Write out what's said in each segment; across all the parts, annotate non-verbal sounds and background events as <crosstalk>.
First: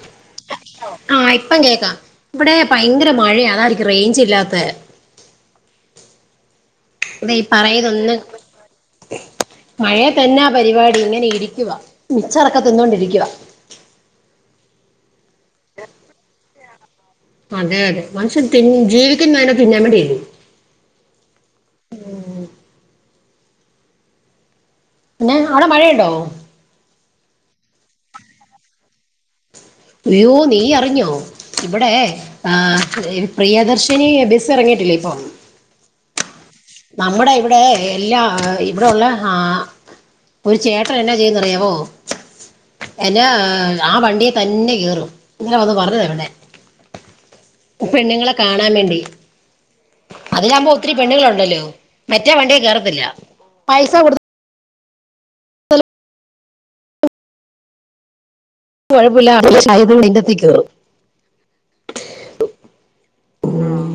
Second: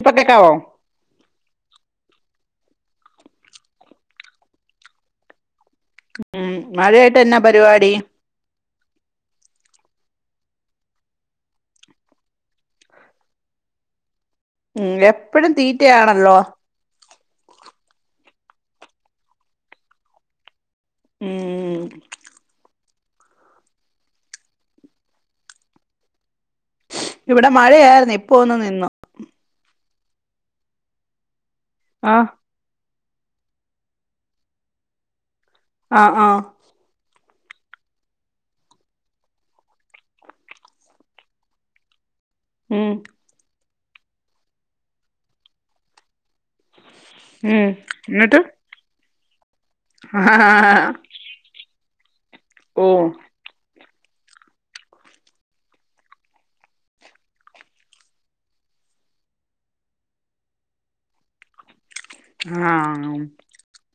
ഇപ്പൊ കേക്കാവോ ആഹ, ഇപ്പം, കേക്ക ഇവിടെ, ഭയങ്കര, മഴയാ, തായിരിക്കും, റേഞ്ച്, ഇല്ലാത്ത ഉം മഴയായിട്ട് ഇത, എന്നാ ഈ, പറയത, പരിപാടി ഒന്ന് മഴയത്ത് എന്നാ പരിപാടി? ഇങ്ങനെ, ഇരിക്കുവ മിച്ചറൊക്കെ തിന്നൊണ്ടിരിക്കുവ. <inaudible> മ്മ്. എപ്പഴും തീറ്റയാണല്ലോ? അതെ അതെ. മനുഷ്യൻ തിൻ ജീവിക്കുന്നന്നെ തിന്നാൻ വേണ്ടിയല്ലെ. മ്മ്, മ്മ് പിന്നെ അവിടെ മഴയുണ്ടോ? ഇവിടെ മഴയായിരുന്നു. ഇപ്പൊന്നു നിന്നു. അയ്യോ നീ അറിഞ്ഞോ ഇവിടെ ആഹ് ആ പ്രിയദർശിനി ബസ്റങ്ങിട്ടില്ലേ, ഇപ്പൊ ആ, ആ നമ്മുടെ ഇവിടെ എല്ലാ ഇവിടോളെ ആ ഒരു ചേട്ടൻ എന്നാ ചെയെന്നറിയാവോ ഉം എന്ന ആ വണ്ടിയെ തന്നെ കേറും. ഇന്നലെ വന്ന് പറഞതവിടെ ഉം. എന്നിട്ട് ആ അതിലാമ്പോ ഒത്തിരി പെണ്ണുങ്ങളുണ്ടല്ലോ. മറ്റേ വണ്ടിയെ ഓ കേറത്തില്ല. പൈസ കൊടുത് കുഴപ്പമില്ലാ. <unintelligible> കേറും ആം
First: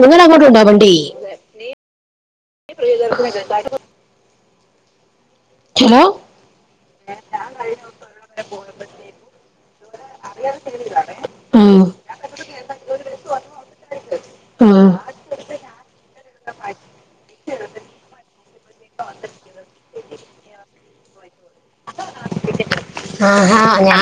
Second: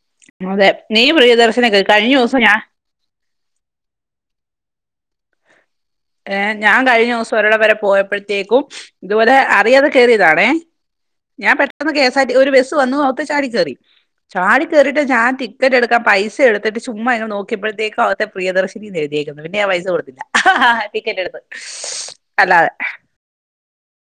നിങ്ങടെങ്ങങ്ങോട്ടുണ്ടോ ആ അതെ വണ്ടി നീ പ്രിയദർശനൊക്കെ കഴിഞ്ഞ ദിവസം ഞാൻ ഹലോ ഞാൻ കഴിഞ്ഞ ദിവസം ഒരാടെവരെ പോയപ്പോഴത്തേക്കും ഇതുപോലെ അറിയാതെ കെറിയതാണേ ഞാൻ ഉം പെട്ടെന്ന് കെസാ ആർടി ഒരു ബസ് വന്നു അവത്തെ ചാടി കയറി ചാടി ഉം കയറിട്ട് ഞാൻ ടിക്കറ്റ് എടുക്കാൻ പൈസ എടുത് ത്തിട്ട് ചുമ്മാ ഇങ്ങ് നോക്കിയപ്പോഴത്തേക്കും, അവത്തെ പ്രിയദർശിനിന്ന് എഴുതിയേക്കുന്നു. പിന്നെ ഞാൻ പൈസ കൊടുത്തില്ല ടിക്കറ്റ് എടുത്ത് അല്ലാതെ ആഹാ ഞ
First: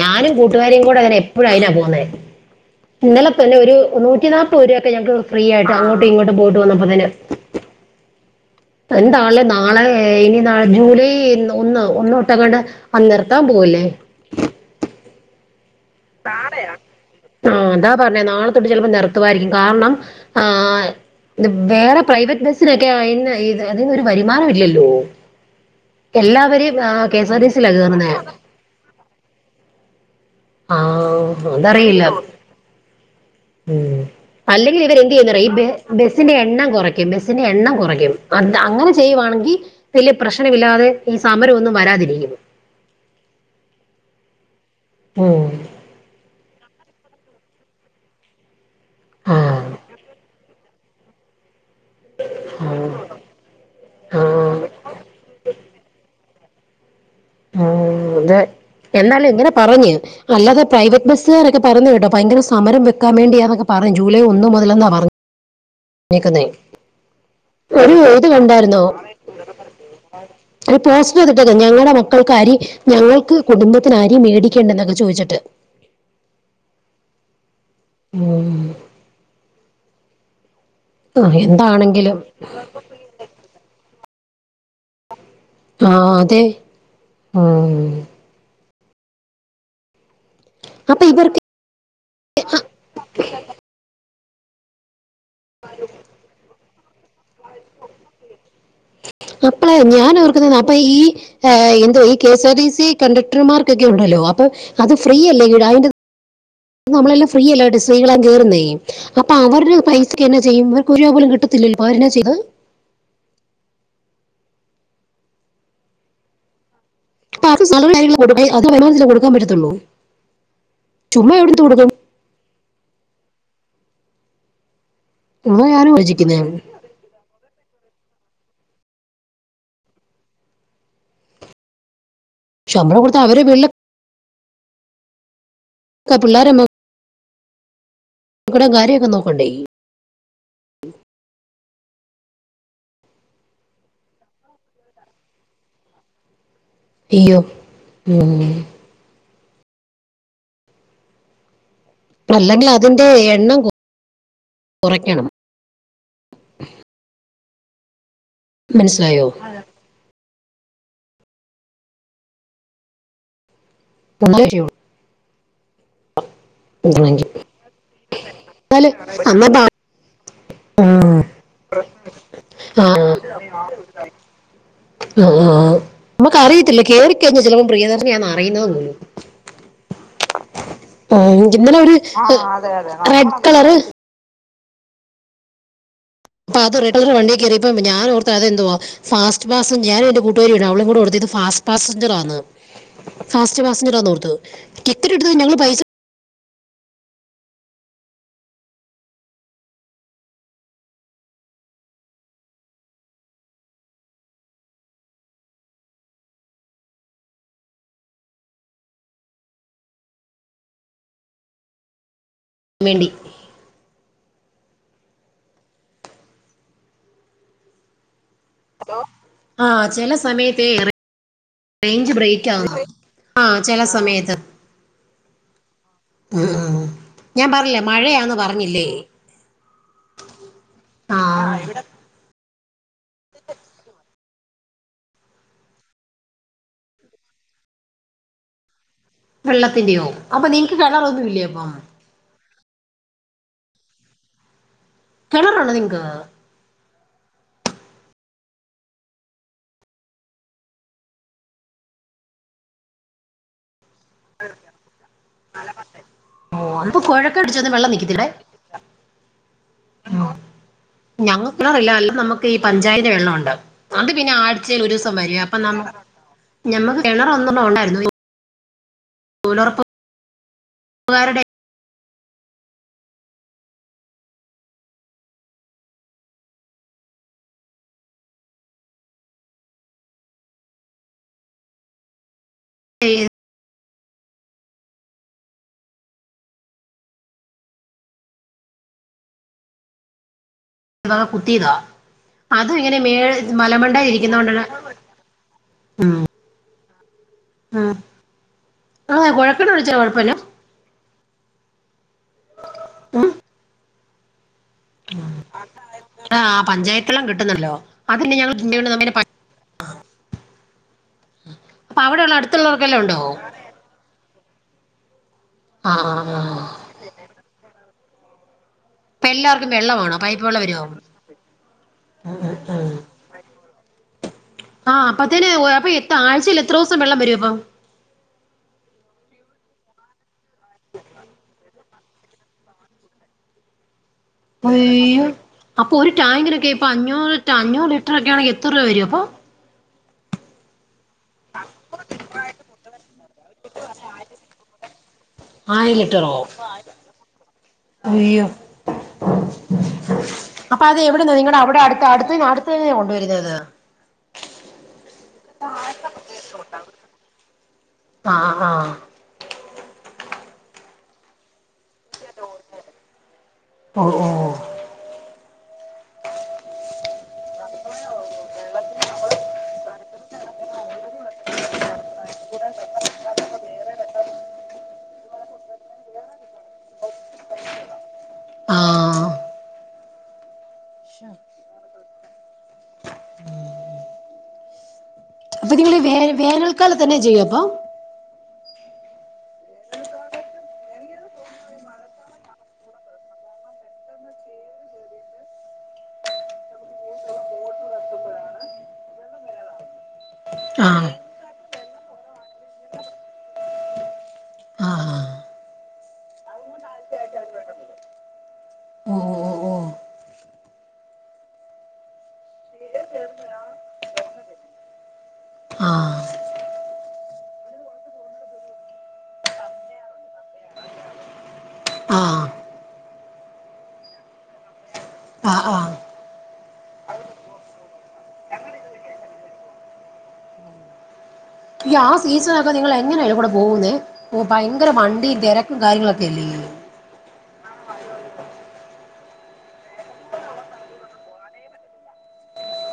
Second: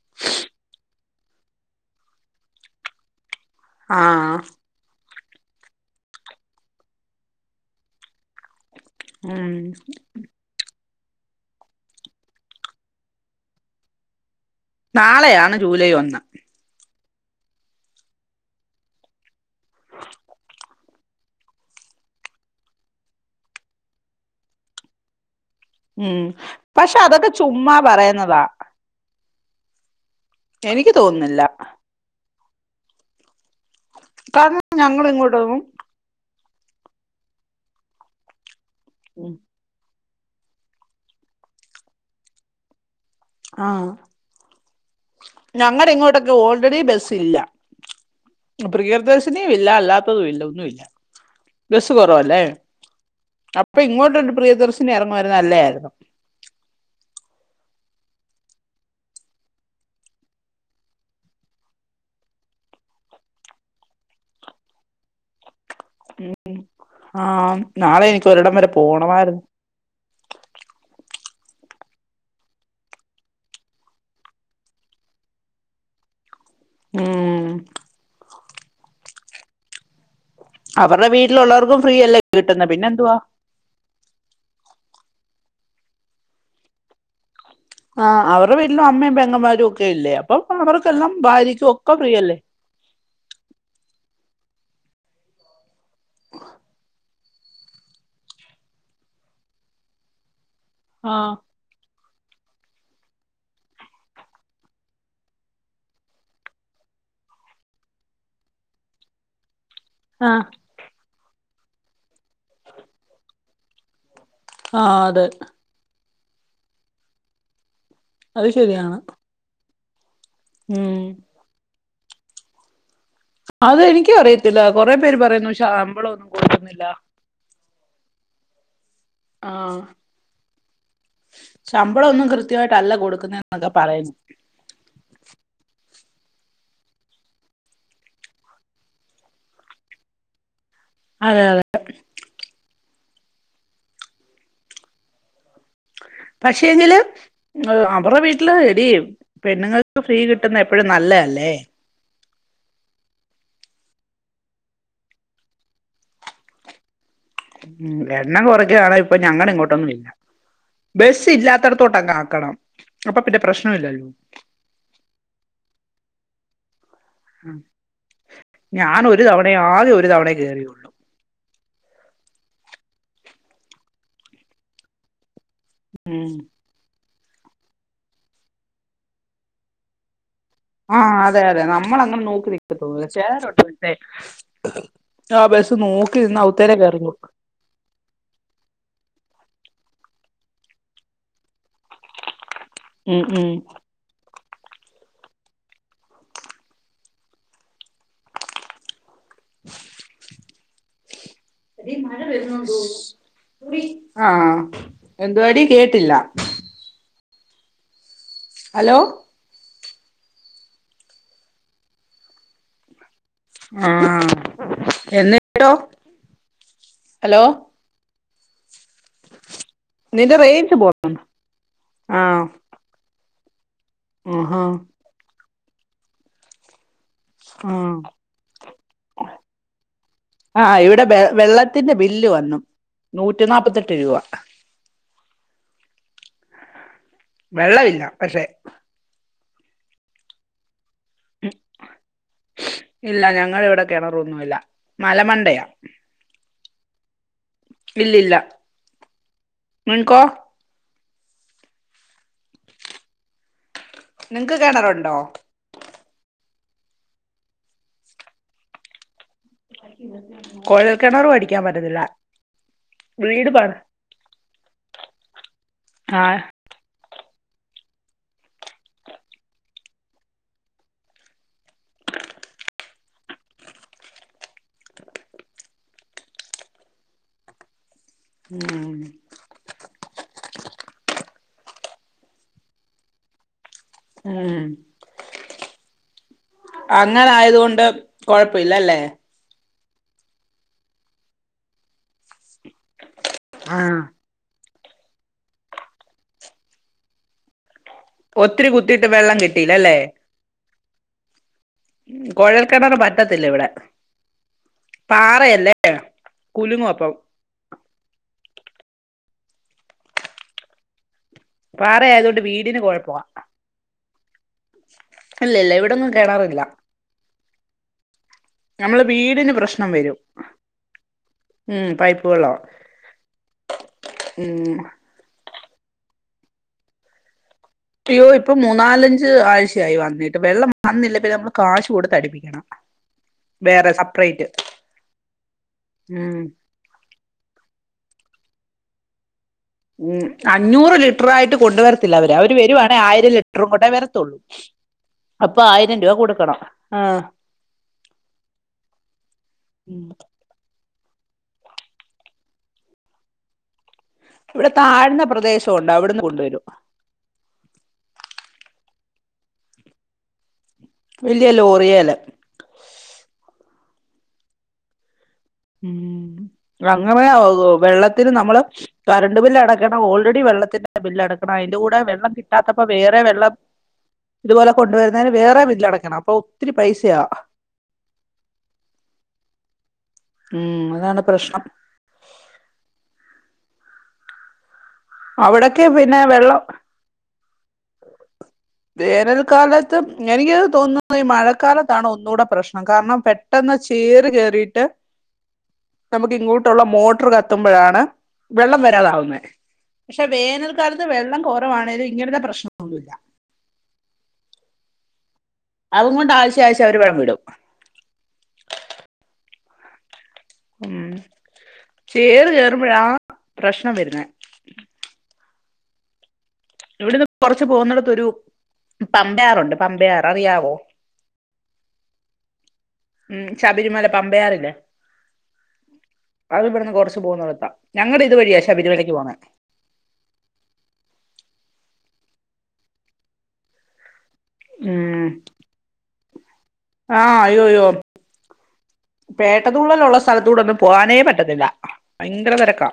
ഞാനും കുട്ടുകാരിം കൂടെങ്ങനെ എപ്പോ പ്പഴും അയിനാ പോന്നേ. ഇന്നലെ തന്നെ ഒരു ആഹ് നൂറ്റിനാല്പ്പതു രൂപയോക്കെ ഞങ്ങക്ക് ഫ്രീ ആയിട്ട് അങ്ങോട്ടും ഇങ്ങോട്ടും പോയിട്ട് വന്നപ്പതെന് എന്താലെ ഉം നാളെ ഇനി നെ ജൂലൈ ഒന്ന് ഒന്നെട്ടങ്ങാണ്ട് അ നിർത്താൻ പോവലേ നാളെയാണ് ജൂലൈ ഒന്ന് ആഹ അതാ പറഞ്ഞെ നാളെതൊട്ട് ചെലപ്പോ നിർത്തുവായിരിക്കും. കാരണം ആഹ വേറെ പ്രൈവറ്റ് ബസ്സിനൊക്കെ എന്നാ ഇ അതിന്നൊരു ഒരു വരുമാനമില്ലല്ലോ ഉം എല്ലാവരെയും ആ പക്ഷെ അതൊക്കെ കെഎസ്ആർടിസിയില ചുമ്മാ കേറുന്നേ പറയുന്നതാ ങാ എനിക്ക് തോന്നുന്നില്ല അതറിയില്ല മ്മ് കാരണം അല്ലെങ്കിലിവർ ഞങ്ങള് എന്ത് ചെയ്യുന്നറിയോ ഇങ്ങോട്ടൊന്നും ഈ ബസിന്റെ എണ്ണം കൊറയ്ക്കും. ബസിന്റെ എണ്ണം കൊറയ്ക്കും. അ അങ്ങനെ ചെയ്യുവാണെങ്കി വല്യ പ്രശ്നമില്ലാതെ ഈ സമരമൊന്നും വരാതിരിക്കും ആഹ ഉം ഞങ്ങടെ ഇങ്ങോട്ടൊക്കെ ഓൾറെഡി ബസ് ല്ല. പ്രയദർശിനി ഇല്ല ആഹ് അല്ലാത്തതുമില്ല ഒന്നുല്ല ബെസ്സ് കുറവല്ലേ ആഹ് അപ്പൊ ഇങ്ങോട്ടൊരു ആഹ് പ്രിയദർശിനി എറങ്ങുവാരുന്നേ നല്ലതായിരുന്നു അതെ <unintelligible> എന്നാലും ഇങ്ങനെ പറഞ്ഞു അല്ലാതെ പ്രൈവറ്റ്ബസ്സുകാരൊക്കെ പറഞ്ഞു കേട്ടോ ഭയങ്കര സമരം വെക്കാൻ മേണ്ടിയാന്നൊക്കെ പറ ഞ്ഞ് ജൂലൈ ഒന്ന് മുതലെന്നാ പറഞ്ഞ ഞ്ഞെക്കുന്നെ. ആഹ് ഒരു നാളെ ഇത് എനിക്ക് ഒരിടം വരെ കണ്ടായിരുന്നോ? പോണമായിരുന്നു ഒരു പോസ് <inaudible> ഞങ്ങടെ മക്കൾക്ക് അരി ഞങ്ങൾക്ക് കുടുംബത്തിനരി മേടിക്കേണ്ടന്നൊക്കെ ചോയിച്ചിട്ട് <inaudible> ങാ അവർടെ ആഹ് വീട്ടിലൊള്ളവർക്കും എന്താണെങ്കിലും ഫ്രീയല്ലേ കിട്ടുന്നെ പിന്നെന്തുവാ? ആ അതെ. ഉം ആ അവർടെ വീട്ടിലും അമ്മേം പെങ്ങന്മാരും ഒക്കെ ഇല്ലേ. അപ്പൊ അപ്പൊ അവർക്കെല്ലാം ഇവർക്ക് ഭാര്യക്കും ഒക്കെ ഫ്രീയല്ലേ? അപ്പളെ ഞാനോർ അപ്പൊ ഈ ആഹ് എന്തോ K S R T C കണ്ടക്ടർമാർക്കൊക്കെ ഒണ്ടല്ലോ അപ്പൊ അത് ഫ്രീയല്ലേ <unintelligible> നമ്മളെല്ലാം ഫ്രീയല്ലായിട്ട് സ്ത്രീകളെ കേറുന്നേ അപ്പൊ അവർടെ പൈസക്ക് തന്നെ ആഹ് ചെയ്യുമ്പോ അവർക്കൊരൂപപോലും കിട്ട <inaudible> ആ അതെ. അപ്പൊ അവർക്ക് അത് ശരിയാണ് കൊടുക്കാൻ പറ്റത്തൊള്ളൂ. <unintelligible> ഉം ചുമ്മാ എവിട <unintelligible> അത് എനിക്കു അറിയത്തില്ല കൊറെ പേര് പറയുന്നു ക്ഷ അതാ ഞാനും ശമ്പളൊന്നും ആലോചിക്കുന്നേ കൊടുക്കുന്നില്ല ആ ശമ്പളം ഒന്നും കൃ കൃത്യായിട്ടല്ല ശമ്പളം കൊടുത്ത അവരെ വീട്ടിലെ കൊടുക്കുന്നേന്നൊക്കെ പറയുന്ന്. ക പിള്ളാരമ്മം. കാര്യൊക്കെ നോക്കണ്ടേ. <unintelligible> അതെ അതെ. പക്ഷെങ്കില് അയ്യോ അവറെ ഉം. വീട്ടില് എടീ പെണ്ണുങ്ങൾക്ക് ഫ്രീ കിട്ട്ന്ന എപ്പഴും നല്ലെയല്ലേ അല്ലെങ്കിൽ അതിന്റെ എണ്ണം കൊറക്കണം. ഉം എണ്ണം കൊറയ്ക്കുവാണെ ഇപ്പൊ മനസ്സിലായോ ഞങ്ങളിങ്ങോട്ടൊന്നുവില്ല. ബെസ്സ് ഇല്ലാത്തടത്തോട്ട് അങ്ങ് ആക്കണം അപ്പൊ പിന്നെ പ്രശ്നവില്ലല്ലോ. എന്നാലേ ചെയ്യുള്ളൂ. എന്നാണെങ്കി. എന്നാല് ഞാനൊരു അന്നാ തവണേ ബാ- ആകെ ഒരു തവണേയേ കേറിയൊള്ളു. ഉം. ആ ആ ആ ഉം നമ്മക്കറിയത്തില്ല കേറി ചിലപ്പോ പ്രിയദർശിനിയാന്നറിയിന്നത് പോലൂ ആ അതെ അതെ നമ്മളങ്ങനെ നോക്കി അതെ അതെ നിക്കത്തോള്ളൂ റെഡ് കളറ് <unintelligible> ആ ബെസ് നോ അപ്പൊ അത് വണ്ടി കയറിയപ്പോ ഞാൻ ഓർത്തതെന്തുവാ ഫാസ്റ്റ് <unintelligible> ഞാനും എന്റെ കൂട്ടുകാരിയാണ് അവളും കൂടെഓടുത്തത് ഫാസ്റ്റ് പാസഞ്ചർ ആണ് ഉം ഉം ഫാസ്റ്റ് പാസഞ്ചർ ആന്നോർത്തൂ ടിക്കറ്റ് എടുത്ത ഞങ്ങള് പൈസ അതേ മഴ വരുന്നെന്ന് തോ ആ എന്തുവടി കേട്ടില്ല. ഹലോ? <inaudible> ആ എന്നട്ടോ, ഹലോ? ആ ചെല നിന്റെ സമയത്തേ റേഞ്ച് പോ റേഞ്ച് ആഹ് ബ്രേക്ക് ആക്ന്ന് ആ ചെല സമയത്ത്. ആഹാ ഉം ഞാൻ പറഞ്ഞ്ലേ ആഹ് മഴയാന്നു പറഞ്ഞില്ലേ. ആ ഇവിടെ വെ ആ വെള്ളത്തിന്റെ ബില്ല് വന്നു. നൂറ്റി നാൽപ്പത്തെട്ട് രൂപ. വെള്ളവില്ല പക്ഷെ വെള്ളത്തിന്റെയോ? അപ്പൊ നിങ്ങക്ക് കെണറൊന്നുവില്ലേ അപ്പം. ഇല്ലഞങ്ങളിവിടെ കിണറൊന്നുല്ല കിണറുള്ളത് <unintelligible> ഇല്ലില്ല മൺകോ നിങ്ങ്ക്ക് കിണറുണ്ടോ? അപ്പൊപുഴക്കഅടിച്ചത് വെള്ളം <unintelligible> <unintelligible> അടിക്കാൻ ഞങ്ങക്കിണറിയില്ല പറ്റത്തില്ല അല്ലനമുക്ക് ഈപഞ്ചായന്റെ വീട് വെള്ളണ്ട് പ അത്പിന്നെ ആഴ്ചൽ ഒരൂസംവരം അപ്പൊന നമുക്ക് ആഹ <unintelligible> <unintelligible> ഉം <unintelligible> ആഹ അങ്ങളായതൊണ്ട് കൊഴപ്പില്ലല്ലേ? <unintelligible> മേൽ ആ മലമണ്ടയിരിക്കുതുകൊണ്ട് <inaudible> ആഹ ഒത്തിരികുത്തീട്ട് ആ കുഴൽക്കിണർ വെള്ളംകിട്ടീലല്ലേ? വെച്ചാ കുഴപ്പമില്ല കോഴൽകെണറ് ഉം പറ്റത്തില്ലവിടെ <inaudible> ആ കുലുങ്ങും അപ്പം പഞ്ചായത്ത്ള്ളം കിട്ടുന്നല്ലോ അതന്നെഞങ്ങള് <unintelligible> അപ്പൊഅവിടെള്ള പാറയായതുകൊണ്ട് വീടിന് അടുത്തുള്ളവർക്കെല്ലാണ്ടോ? കുഴപ്പമാ ഇല്ല്യഇല്ല്യ ആ ഇവിടൊന്നുംകെണാറില്ല ആ നമ്മള് അപ്പൊ എല്ലാവർക്കും വീടിന്പ്രശ്നംവരും വെള്ളമാണോ പൈപ്പ് വെള്ളം വരുവോ ഉം പൈപ്പ് വെള്ളോ ആഹഅപ്പ്ത്ത്ന് അപ്പൊ എ ആഴ്ചയി ലെത്രൊസ്സം വെള്ളംവരുംപ്പൊ? അയ്യോ ഇപ്പംമൂന്നാലഞ്ച് ആഴ്ചയായിവന്നിട്ട് വെള്ളംവന്നില്ലപ്പെ പിന്നെമ്മള് കാശ്കൊടുത്ത്അടിപ്പിക്കണം <unintelligible> അയ്യോ അപ്പൊരു ഉം ടാങ്കിനൊക്കെ ഇപ്പൊഅഞ്ഞൂറ്റ് അഞ്ഞൂറ്ലിറ്ററൊക്കെ ആ അത്രവരോ അപ്പോ ഉം അഞ്ഞൂറ്ലി ലിറ്ററായിട്ട്കൊണ്ടുവരത്തില്ലവര് അവര്വരുവാണെആയിരംലിറ്ററും കൊണ്ടെവരത്തുള്ളൂ അപ്പൊആയിര ആയിരം രൂപ ലിറ്ററോ കൊടുക്കണം ആഹ അയ്യോ <inaudible> അപ്പൊഅത് എവിടെന്നനിങ്ങ്ടെ അവിടെ അടുത്ത് അടുത്തഅടുത്തന്നെയാണ് കൊണ്ടുവരുന്നത് ഇവിടെ താഴ്ന്നപ്രദേശോണ്ട് അവിടുന്ന്കൊണ്ടുവരും ആഹ് ആഹ് വലിയ ലോറിയെല്ല് ഓ ഓ ഉം <unintelligible> വെള്ളത്തിന്നമ്മള് കറണ്ട്ബില്ല്അടക്കണം ഓൾറെഡി വെള്ളത്തിന്റെബില്ല് അടക്കണം അയിന്റെകൂടെ വെള്ളംകിട്ടാത്ത വേറെവെള്ളം ഇതുപോലെ കൊണ്ടുവര്ന്നതിന് വേറെബില്ലടക്കണം അപ്പൊഒത്തിരി പൈസയാ ആഹ ഉം അതാണ്പ്രശ്നം അവിടൊക്കെ അപ്പൊനിങ്ങള് വേ പിന്നെ വെള്ളം വേനൽക്കാലത്ത്എന്നെ ചെയ്യുവപ്പൊ? വേനൽക്കാലത്ത് എനിക്ക്തോന്നുന്നു ഈ മഴക്കാലത്താണ്ഒന്നുകൂടെപ്രശ്നം കാരണംപെട്ടെന്ന് ചീറ് കേയറിയിട്ട് <inaudible> നമുക്ക്ഇങ്ങോട്ടുള്ള മോട്ടർകത്തുമ്പോഴാണ് വെള്ളംവരാതാവുന്നെ പക്ഷെ വേനൽക്കാലത് ആഹ് വെള്ളം കുറവാണേലുംഇങ്ങനത്തെപ്രശ്നമൊന്നുല്ല ആഹ് അവ കൊണ്ട് ആഴ്ചയാഴ്ച അവര് <unintelligible> വിടും ഓ ഓ ഓ ഉം ചേറ് കേയറുമ്പോഴാ പ്രശ്നം വരുന്നെ ആഹ് ഇവിടെന്ന് കൊറച്ചു പോകുന്നിടത്തൊരു പമ്പയാറുണ്ട് പമ്പയാർ അറിയാവോ <inaudible> ഉം ശബരിമല പമ്പയാറില്ലേ ആഹ് ആഹ് അത് ഇവിടുന്ന് കൊറച്ചു പോകുന്നോടത്ത ഞങ്ങടെ ഇതുവഴിയ ശബരിമലക്ക് പോന്നെ <unintelligible> യ്യാ സീസണൊക്കെ നിങ്ങളെങ്ങനെ അയ്‌ലകൂടെ പോകുന്നെ പൊ ഭയങ്കര ഉം വണ്ടീ തെരക്കും കാര്യങ്ങളൊക്കെ ഇല്ലല്ലോ ആഹ അയ്യോ യ്യോർ പേട്ടതുള്ളലുള്ള സ്ഥലത്തൂടെ ഒന്നും പോവാനേ പറ്റത്തില്ല പയങ്കര തിരക്കാ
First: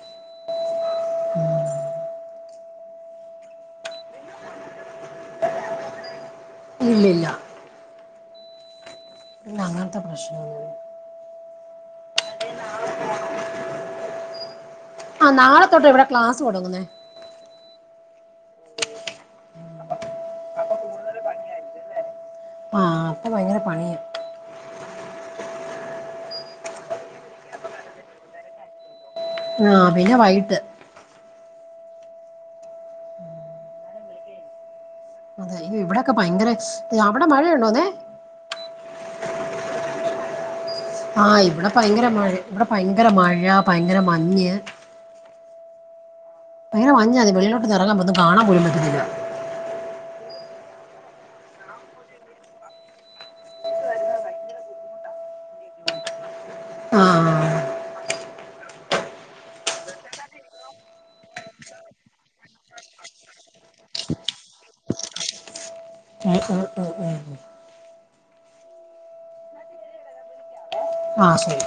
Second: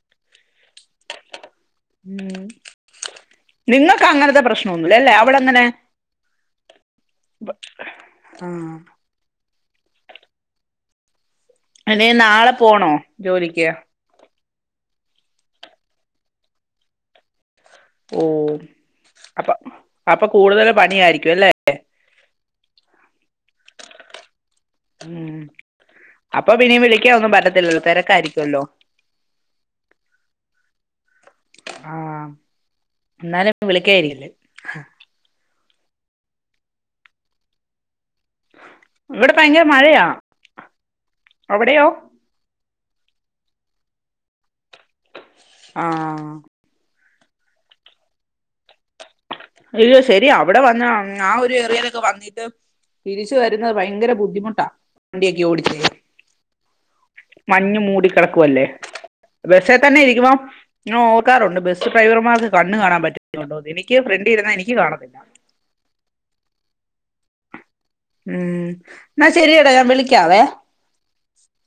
<unintelligible> ഉം നിങ്ങക്ക് അങ്ങനത്തെ പ്രശ്നമൊന്നു ഇല്ല ലെ അവിടെ എങ്ങനെ ഇല്ലില്ല ആഹ അങ്ങനത്തെ പ്രശ്നമൊന്നുമില്ല അനെ നാളെ പോണോ ജോലിക്ക് ആ നാളെ തോട്ട് ഇവിടെ ക്ലാസ് തുടങ്ങുന്നേ ഓ അപ്പൊ അപ്പൊ കൂടുതൽ പണി ആയിരിക്കും അല്ലേ ആഹ അപ്പൊ ഭയങ്കര പണിയ ഉം അപ്പൊ ഇനീ വിളിക്ക ഒന്നും പറ്റത്തില്ലല്ലോ തിരക്ക ആയിരിക്കുമല്ലോ ആഹ പിന്നെ വൈട്ട് ആഹ എന്നാലും വിളിക്കായിരിക്കല്ലെ ഇവിടെക്കെ ഭയങ്കര അവിടെ മഴ ഉണ്ടോന്നെ ഇവിടെ ഭയങ്കര മഴയാ ആഹ് ഇവടെ അവിടെയോ ഭയങ്കര മഴേ ഇവടെ ഭയങ്കര മഴാ ഭയങ്കര മഞ്ഞ് ആഹ ന്നല്ല മഞ്ഞാ വെളിലോട്ടൊന്നെ റങ്ങുമ്പോ ഒന്നും കാണാൻ പോലും പറ്റത്തില്ല അയ്യോ ശരിയാ അവിടെ വന്നാ ആ ഒരു ഏറിയേലൊക്കെ വന്നിട്ട് തിരിച്ചു വരുന്നത് ഭയങ്കര ബുദ്ധിമുട്ടാ വണ്ടിയൊക്കെ ഓടിച്ച് ആഹ് മഞ്ഞ് മൂടി കെടക്കുവല്ലേ ബസ്സേ തന്നെ ഇരിക്കുമ്പം നെ ഓർക്കാറുണ്ട് ബസ് ഡ്രൈവർമാർക്ക് കണ്ണ് കാണാൻ പറ്റുന്നുണ്ടോന്ന് എനിക്ക് ഫ്രണ്ടിരുന്ന എനിക്ക് കാണത്തില്ല ഉം ഉം ഉം ഉം ഉം എന്നാ ശെരിയെടാ ഞാൻ വിളിക്കാവേ ആഹ ശെരി